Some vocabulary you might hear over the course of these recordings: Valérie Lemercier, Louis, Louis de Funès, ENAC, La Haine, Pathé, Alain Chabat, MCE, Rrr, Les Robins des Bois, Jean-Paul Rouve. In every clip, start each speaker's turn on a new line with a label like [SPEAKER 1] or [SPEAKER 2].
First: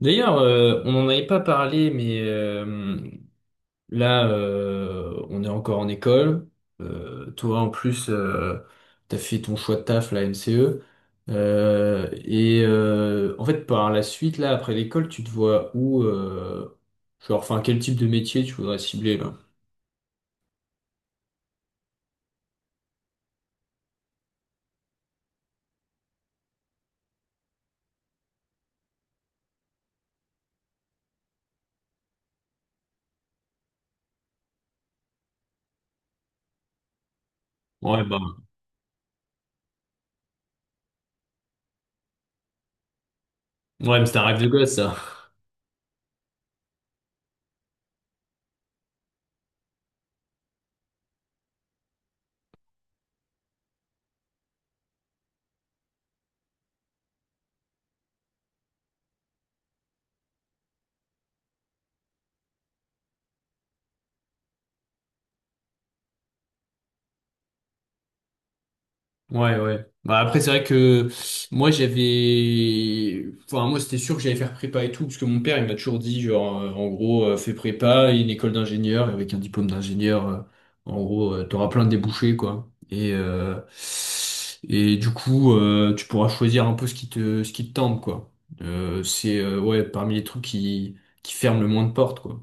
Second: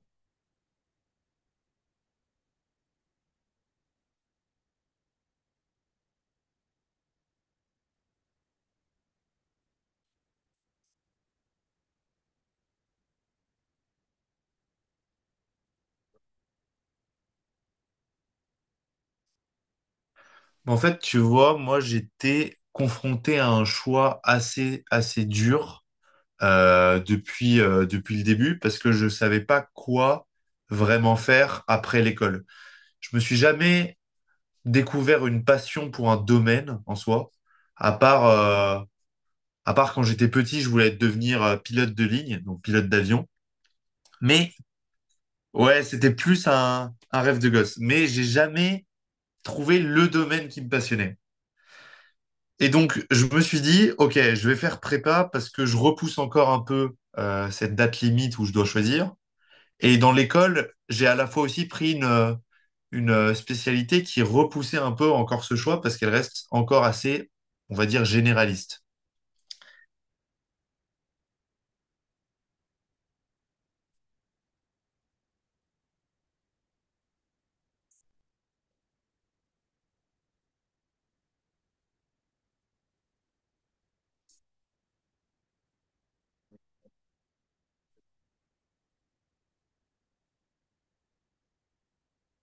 [SPEAKER 1] D'ailleurs, on n'en avait pas parlé, mais là, on est encore en école. Toi, en plus, t'as fait ton choix de taf, la MCE. En fait, par la suite, là, après l'école, tu te vois où, genre, enfin, quel type de métier tu voudrais cibler, là?
[SPEAKER 2] En fait, tu vois, moi, j'étais confronté à un choix assez, assez dur depuis, depuis le début parce que je savais pas quoi vraiment faire après l'école. Je me suis jamais découvert une passion pour un domaine en soi, à
[SPEAKER 1] Ouais, bah,
[SPEAKER 2] part, euh, à part quand j'étais petit, je voulais devenir pilote de ligne, donc pilote d'avion.
[SPEAKER 1] ouais, mais c'est un rêve de
[SPEAKER 2] Mais
[SPEAKER 1] gosse, ça.
[SPEAKER 2] ouais, c'était plus un rêve de gosse. Mais j'ai jamais trouvé le domaine qui me passionnait. Et donc, je me suis dit, OK, je vais faire prépa parce que je repousse encore un peu cette date limite où je dois choisir. Et dans l'école, j'ai à la fois aussi pris une spécialité qui repoussait un peu encore ce choix parce qu'elle reste encore assez, on va dire, généraliste.
[SPEAKER 1] Ouais, ouais. Bah, après, c'est vrai que moi, j'avais. Enfin, moi, c'était sûr que j'allais faire prépa et tout, parce que mon père, il m'a toujours dit, genre, fais prépa et une école d'ingénieur, et avec un diplôme d'ingénieur, en gros, t'auras plein de débouchés, quoi. Et du coup, tu pourras choisir un peu ce qui te tente, quoi. Ouais, parmi les trucs qui ferment le moins de portes, quoi.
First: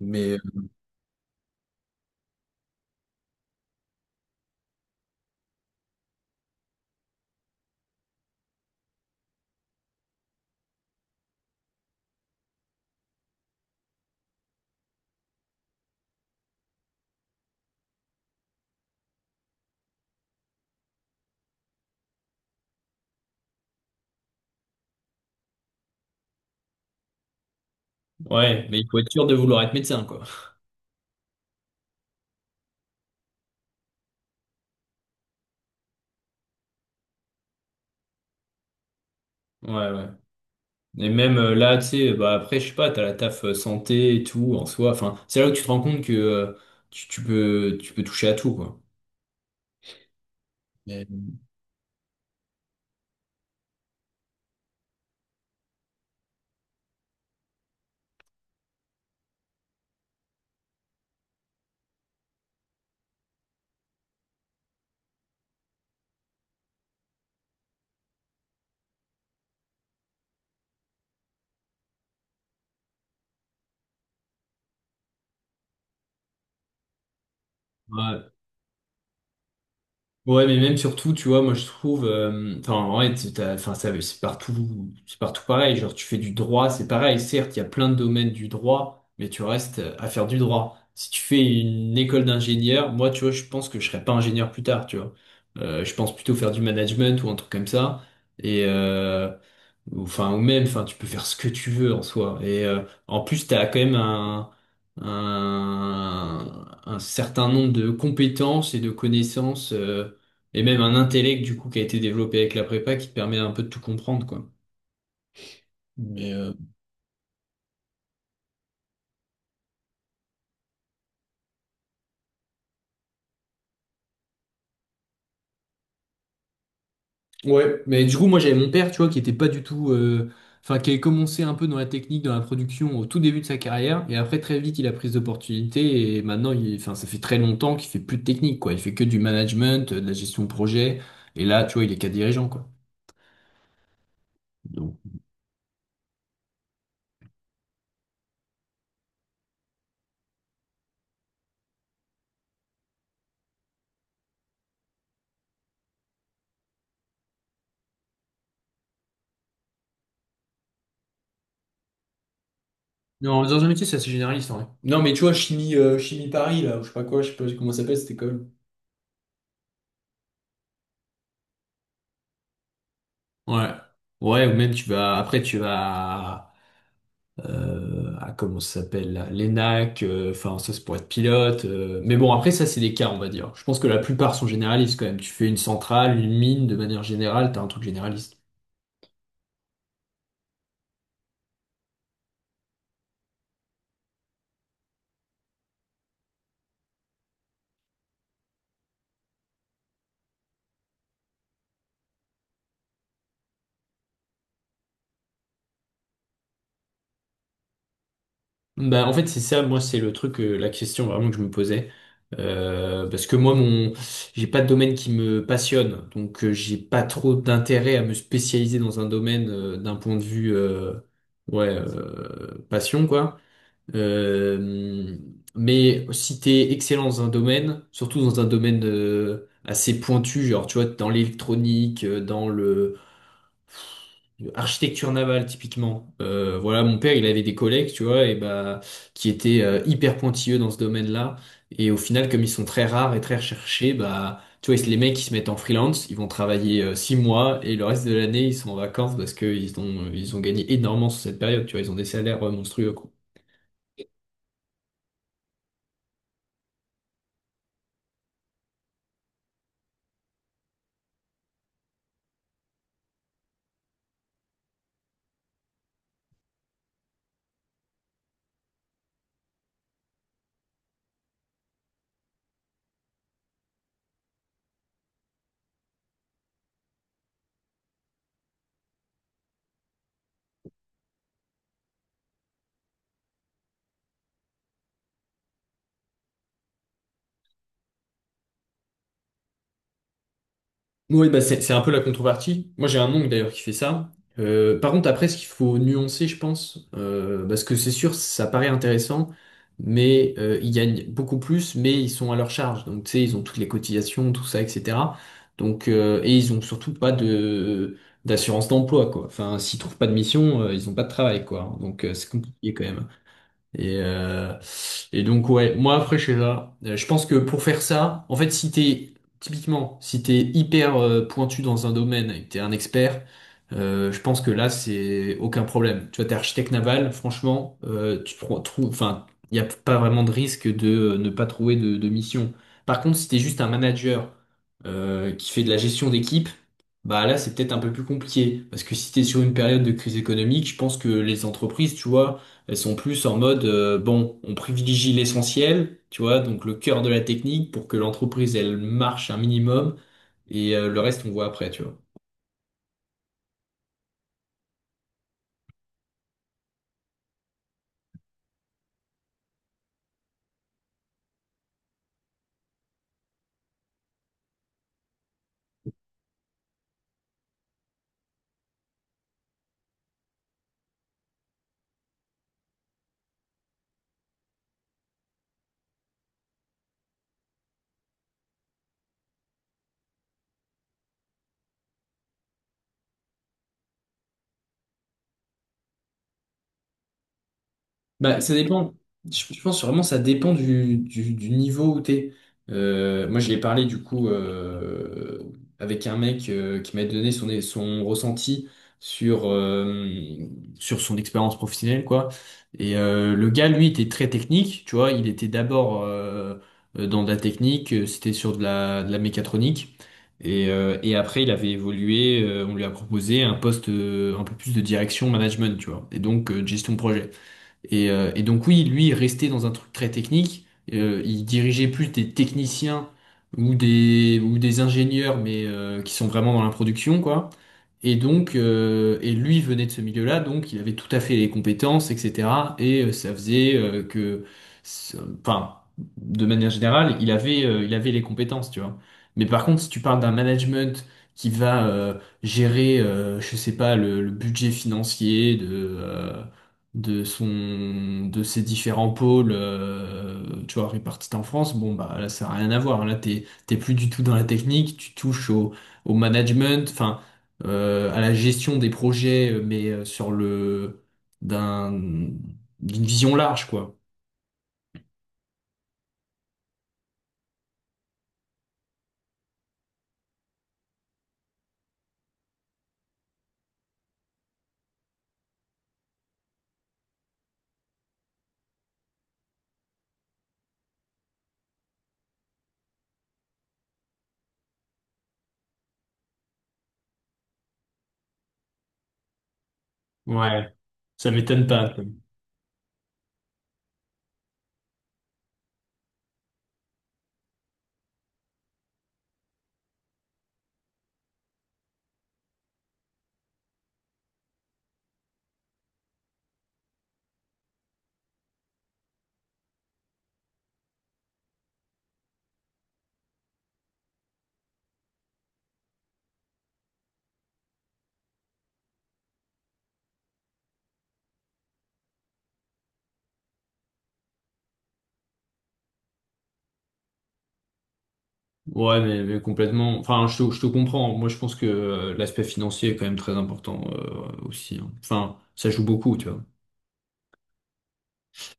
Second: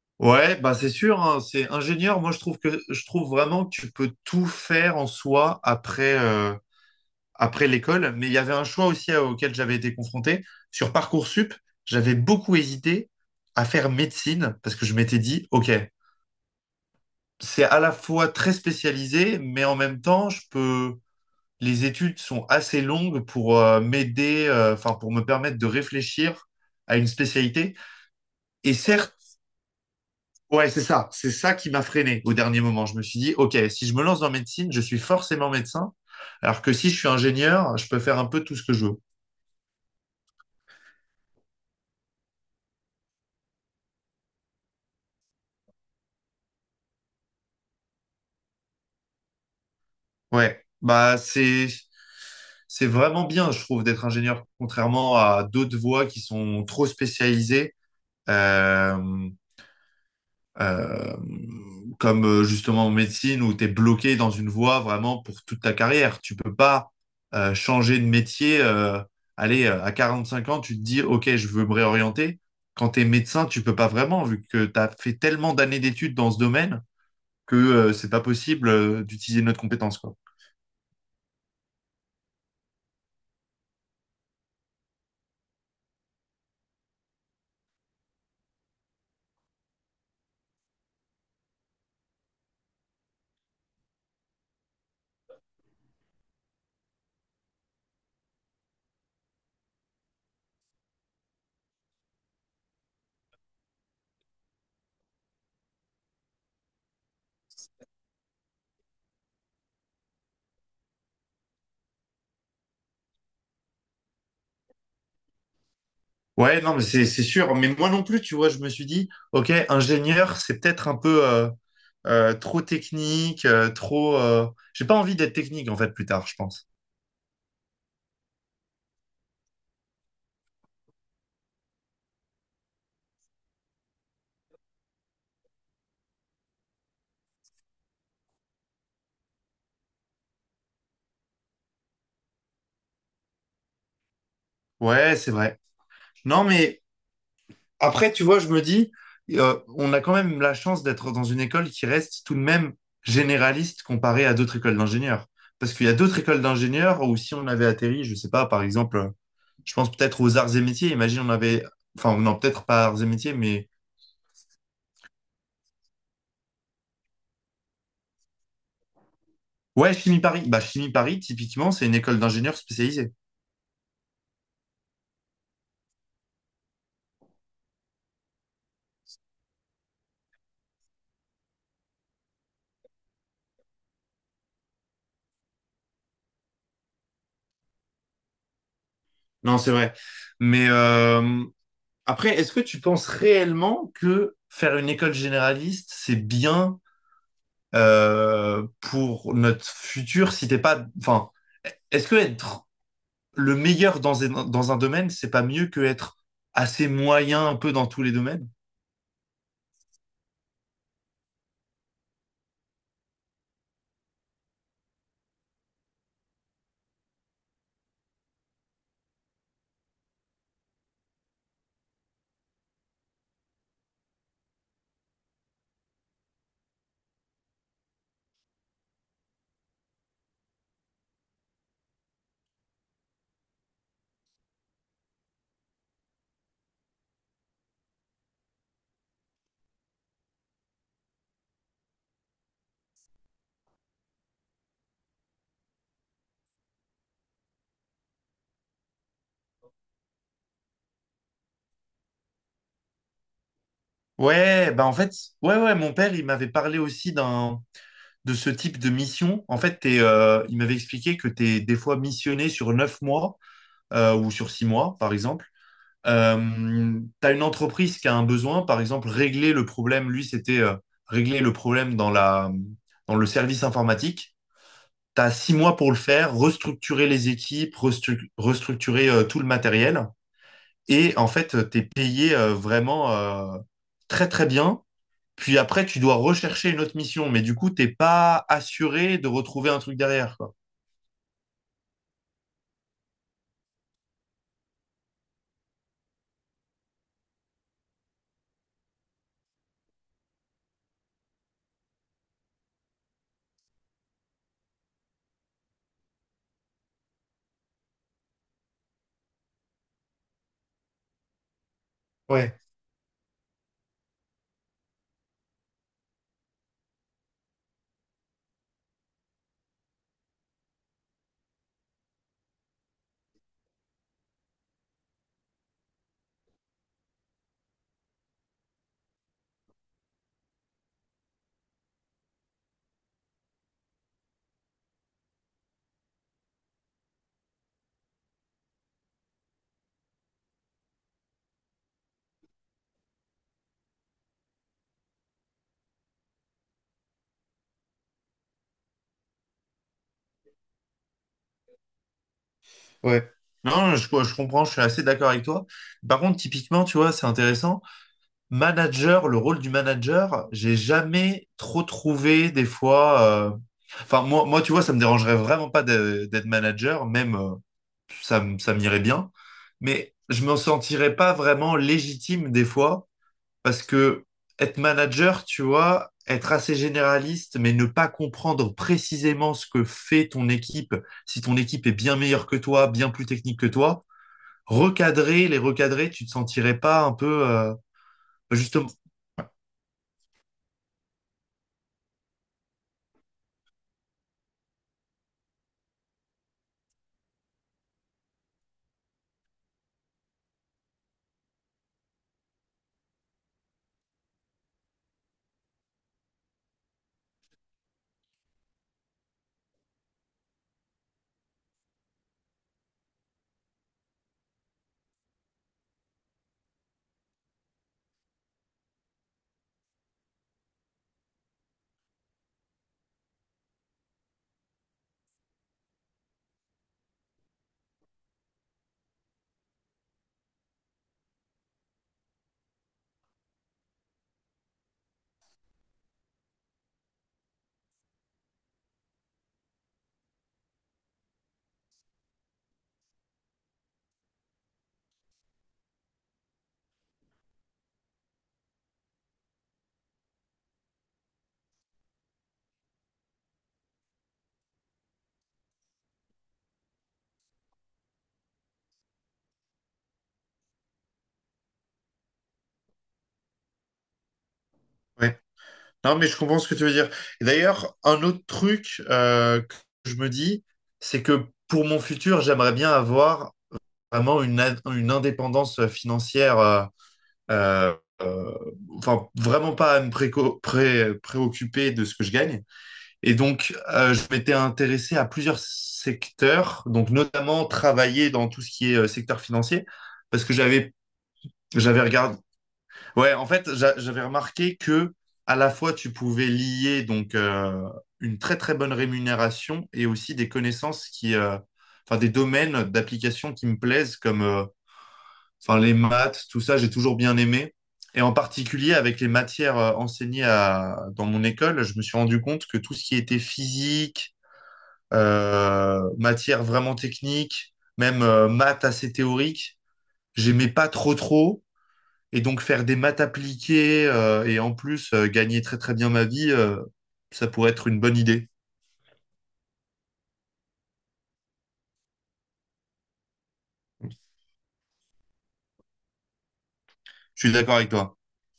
[SPEAKER 1] Mais, euh,
[SPEAKER 2] Ouais, bah c'est sûr, hein, c'est ingénieur. Moi, je trouve vraiment que tu peux tout faire en soi après, après l'école, mais il y avait un choix aussi auquel j'avais été confronté. Sur Parcoursup, j'avais beaucoup hésité à faire médecine parce que je m'étais dit, OK, c'est à la fois très spécialisé, mais en même temps, les études sont assez longues pour m'aider, enfin, pour me permettre de réfléchir à une spécialité.
[SPEAKER 1] ouais,
[SPEAKER 2] Et
[SPEAKER 1] mais il faut être
[SPEAKER 2] certes,
[SPEAKER 1] sûr de vouloir être médecin, quoi.
[SPEAKER 2] ouais, c'est ça qui m'a freiné au dernier moment. Je me suis dit, OK, si je me lance dans médecine, je suis forcément médecin, alors que si je suis ingénieur, je peux faire un peu tout ce que je veux.
[SPEAKER 1] Ouais, ouais. Et même là, tu sais, bah après, je sais pas, t'as la taf santé et tout en soi. Enfin, c'est là où tu te rends compte que tu, tu peux toucher à tout, quoi.
[SPEAKER 2] Ouais,
[SPEAKER 1] Mais-
[SPEAKER 2] bah c'est vraiment bien, je trouve, d'être ingénieur, contrairement à d'autres voies qui sont trop spécialisées, euh, euh, comme justement en médecine où tu es bloqué dans une voie vraiment pour toute ta carrière. Tu peux pas changer de métier. À 5 ans, tu te dis, OK, je veux me réorienter. Quand tu es médecin, tu peux pas vraiment, vu que tu as fait tellement d'années d'études dans ce domaine que c'est pas
[SPEAKER 1] Ouais.
[SPEAKER 2] possible d'utiliser notre compétence, quoi.
[SPEAKER 1] Ouais, mais même surtout, tu vois, moi je trouve, enfin, en vrai, enfin, ça, c'est partout pareil. Genre, tu fais du droit, c'est pareil. Certes, il y a plein de domaines du droit, mais tu restes à faire du droit. Si tu fais une école d'ingénieur, moi, tu vois, je pense que je serais pas ingénieur plus tard, tu vois. Je pense plutôt faire du management ou un truc comme ça. Et euh, enfin, ou même, enfin, tu peux faire ce que tu veux en soi. En plus, t'as quand même un certain nombre de compétences et de connaissances. Et même un intellect, du coup, qui a été développé avec la prépa qui te permet un peu de tout comprendre, quoi. Mais, euh,
[SPEAKER 2] Ouais, non, mais c'est sûr. Mais moi non plus, tu vois, je me suis dit, ok, ingénieur, c'est peut-être un peu trop technique, trop. J'ai pas envie d'être technique en fait plus tard, je pense.
[SPEAKER 1] ouais, mais du coup, moi, j'avais mon père, tu vois, qui était pas du tout. Enfin, qui avait commencé un peu dans la technique, dans la production au tout début de sa carrière. Et après, très vite, il a pris d'opportunités. Et maintenant, il... enfin, ça fait très longtemps qu'il fait plus de technique, quoi. Il fait que du management, de la gestion de projet. Et là, tu vois, il est cadre dirigeant, quoi. Donc.
[SPEAKER 2] Ouais, c'est vrai. Non, mais après, tu vois, je me dis, on a quand même la chance d'être dans une école qui reste tout de même généraliste comparée à d'autres écoles d'ingénieurs. Parce qu'il y a d'autres écoles d'ingénieurs où si on avait atterri, je sais pas, par exemple, je pense peut-être aux arts et métiers. Imagine, non, peut-être pas arts et métiers,
[SPEAKER 1] Non, dans
[SPEAKER 2] mais
[SPEAKER 1] un métier, c'est assez généraliste, en vrai. Non, mais tu vois, chimie Paris, là, ou je sais pas quoi, je sais pas comment ça s'appelle cette école.
[SPEAKER 2] ouais, Chimie Paris. Bah, Chimie Paris, typiquement, c'est une école d'ingénieurs spécialisée.
[SPEAKER 1] Ouais. Ouais, ou même tu vas. Après, tu vas. À comment ça s'appelle, là, l'ENAC, enfin ça c'est pour être pilote. Mais bon, après ça c'est des cas, on va dire. Je pense que la plupart sont généralistes quand même. Tu fais une centrale, une mine, de manière générale, t'as un truc généraliste.
[SPEAKER 2] Non, c'est vrai. Mais après, est-ce que tu penses réellement que faire une école généraliste, c'est bien pour notre futur si t'es pas... Enfin, est-ce que être le meilleur dans un domaine, c'est pas mieux que être assez moyen un peu dans tous les domaines?
[SPEAKER 1] Bah en fait c'est ça, moi c'est le truc, la question vraiment que je me posais. Parce que moi mon j'ai pas de domaine qui me passionne, donc j'ai pas trop d'intérêt à me spécialiser dans un domaine d'un point de vue ouais passion quoi. Euh, mais si t'es excellent dans un domaine, surtout dans un domaine assez pointu, genre tu vois, dans l'électronique, dans le l'architecture navale typiquement. Voilà, mon père, il avait des collègues, tu vois, et bah qui étaient hyper pointilleux dans ce domaine-là. Et au final, comme ils sont très rares et très recherchés, bah tu vois, les mecs ils se mettent en freelance, ils vont travailler six mois et le reste de l'année ils sont en vacances parce que ils ont gagné énormément sur cette période, tu vois, ils ont des salaires monstrueux, quoi.
[SPEAKER 2] Ouais, bah en fait, ouais, mon père, il m'avait parlé aussi d'un... de ce type de mission, en fait, il m'avait expliqué que tu es des fois missionné sur 9 mois ou sur 6 mois, par exemple. Tu as une entreprise qui a un besoin, par exemple, régler le problème. Lui, c'était régler le problème dans le service informatique. Tu as 6 mois pour le faire, restructurer les équipes, restructurer tout le matériel. Et en fait, tu es payé vraiment très, très bien. Puis après, tu dois rechercher une autre mission, mais du coup, t'es pas assuré de retrouver un truc derrière, quoi.
[SPEAKER 1] Oui, bah c'est un peu la contrepartie. Moi, j'ai un oncle d'ailleurs qui fait ça. Par contre, après, ce qu'il faut nuancer, je pense, parce que c'est sûr, ça paraît intéressant, mais ils gagnent beaucoup plus, mais ils sont à leur charge. Donc, tu sais, ils ont toutes les cotisations, tout ça, etc. Donc, et ils ont surtout pas de d'assurance d'emploi, quoi. Enfin, s'ils trouvent pas de mission, ils ont pas de travail, quoi. Donc, c'est
[SPEAKER 2] Ouais,
[SPEAKER 1] compliqué quand même. Et, euh, et donc ouais, moi après je sais pas. Je pense que pour faire ça, en fait si t'es typiquement si t'es hyper pointu dans un domaine et que t'es un expert, je pense que là c'est aucun problème. Tu vois, t'es architecte naval, franchement, trouves, enfin, il n'y a pas vraiment de risque de ne pas trouver de mission. Par contre, si t'es juste un manager qui fait de la gestion d'équipe, bah là c'est peut-être un peu plus compliqué parce que si t'es sur une période de crise économique, je pense que les entreprises, tu vois elles sont plus en mode, bon, on privilégie l'essentiel, tu vois, donc le cœur de la technique pour que l'entreprise, elle marche un minimum et le reste, on voit après, tu vois.
[SPEAKER 2] ouais. Non, je comprends, je suis assez d'accord avec toi. Par contre, typiquement, tu vois, c'est intéressant. Manager, le rôle du manager, j'ai jamais trop trouvé des fois. Enfin, moi, tu vois, ça me dérangerait vraiment pas d'être manager, même ça, ça m'irait bien. Mais je me sentirais pas vraiment légitime des fois. Parce que être manager, tu vois, être assez généraliste, mais ne pas comprendre précisément ce que fait ton équipe, si ton équipe est bien meilleure que toi, bien plus technique que toi, les recadrer, tu te sentirais pas un peu
[SPEAKER 1] Bah, ça
[SPEAKER 2] bah, justement.
[SPEAKER 1] dépend. Je pense vraiment ça dépend du niveau où t'es. Moi, je l'ai parlé du coup avec un mec qui m'a donné son, son ressenti sur, sur son expérience professionnelle, quoi. Le gars, lui, était très technique, tu vois. Il était d'abord dans de la technique, c'était sur de la mécatronique. Et après, il avait évolué, on lui a proposé un poste un peu plus de direction management, tu vois. De gestion de projet. Et donc oui, lui, il restait dans un truc très technique. Il dirigeait plus des techniciens ou des ingénieurs, mais qui sont vraiment dans la production, quoi. Et lui venait de ce milieu-là, donc il avait tout à fait les compétences, etc. Ça faisait que, ça- enfin, de manière générale, il avait les compétences, tu vois. Mais par contre, si tu parles d'un management qui va gérer, je sais pas, le budget financier de son de ses différents pôles tu vois répartis en France, bon bah là ça n'a rien à voir, là t'es plus du tout dans la technique, tu touches au, au management, à la gestion des projets sur le d'un d'une vision large, quoi.
[SPEAKER 2] Ouais. Non, mais je comprends ce que tu veux dire. Et d'ailleurs, un autre truc que je me dis, c'est que pour mon futur, j'aimerais bien avoir vraiment une indépendance financière euh, euh, enfin vraiment pas à me préoccuper de ce que je gagne. Et donc, je m'étais intéressé à plusieurs secteurs, donc notamment travailler dans tout ce qui est secteur financier, parce que
[SPEAKER 1] Ouais, ça m'étonne pas.
[SPEAKER 2] j'avais regardé. Ouais, en fait, j'avais remarqué que à la fois tu pouvais lier donc une très très bonne rémunération et aussi des connaissances qui, enfin des domaines d'application qui me plaisent comme enfin les maths, tout ça, j'ai toujours bien aimé. Et en particulier avec les matières enseignées dans mon école, je me suis rendu compte que tout ce qui était physique, matière vraiment technique, même maths assez théoriques, j'aimais pas trop trop. Et donc faire des maths appliquées et en plus gagner très très bien ma vie, ça pourrait être une bonne idée.
[SPEAKER 1] Ouais, mais complètement, enfin je te comprends, moi je pense que l'aspect financier est quand même très important aussi hein. Enfin ça joue beaucoup tu vois.
[SPEAKER 2] Je suis d'accord avec toi.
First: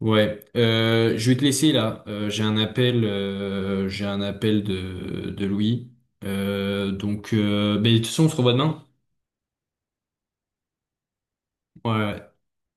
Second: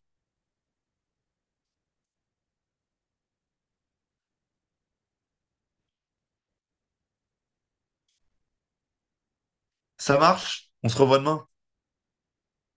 [SPEAKER 1] Ouais, je vais te laisser là. J'ai un appel de Louis. Ben, de toute façon, on se revoit demain.
[SPEAKER 2] Ça marche? On se revoit demain.
[SPEAKER 1] Ouais. Ouais.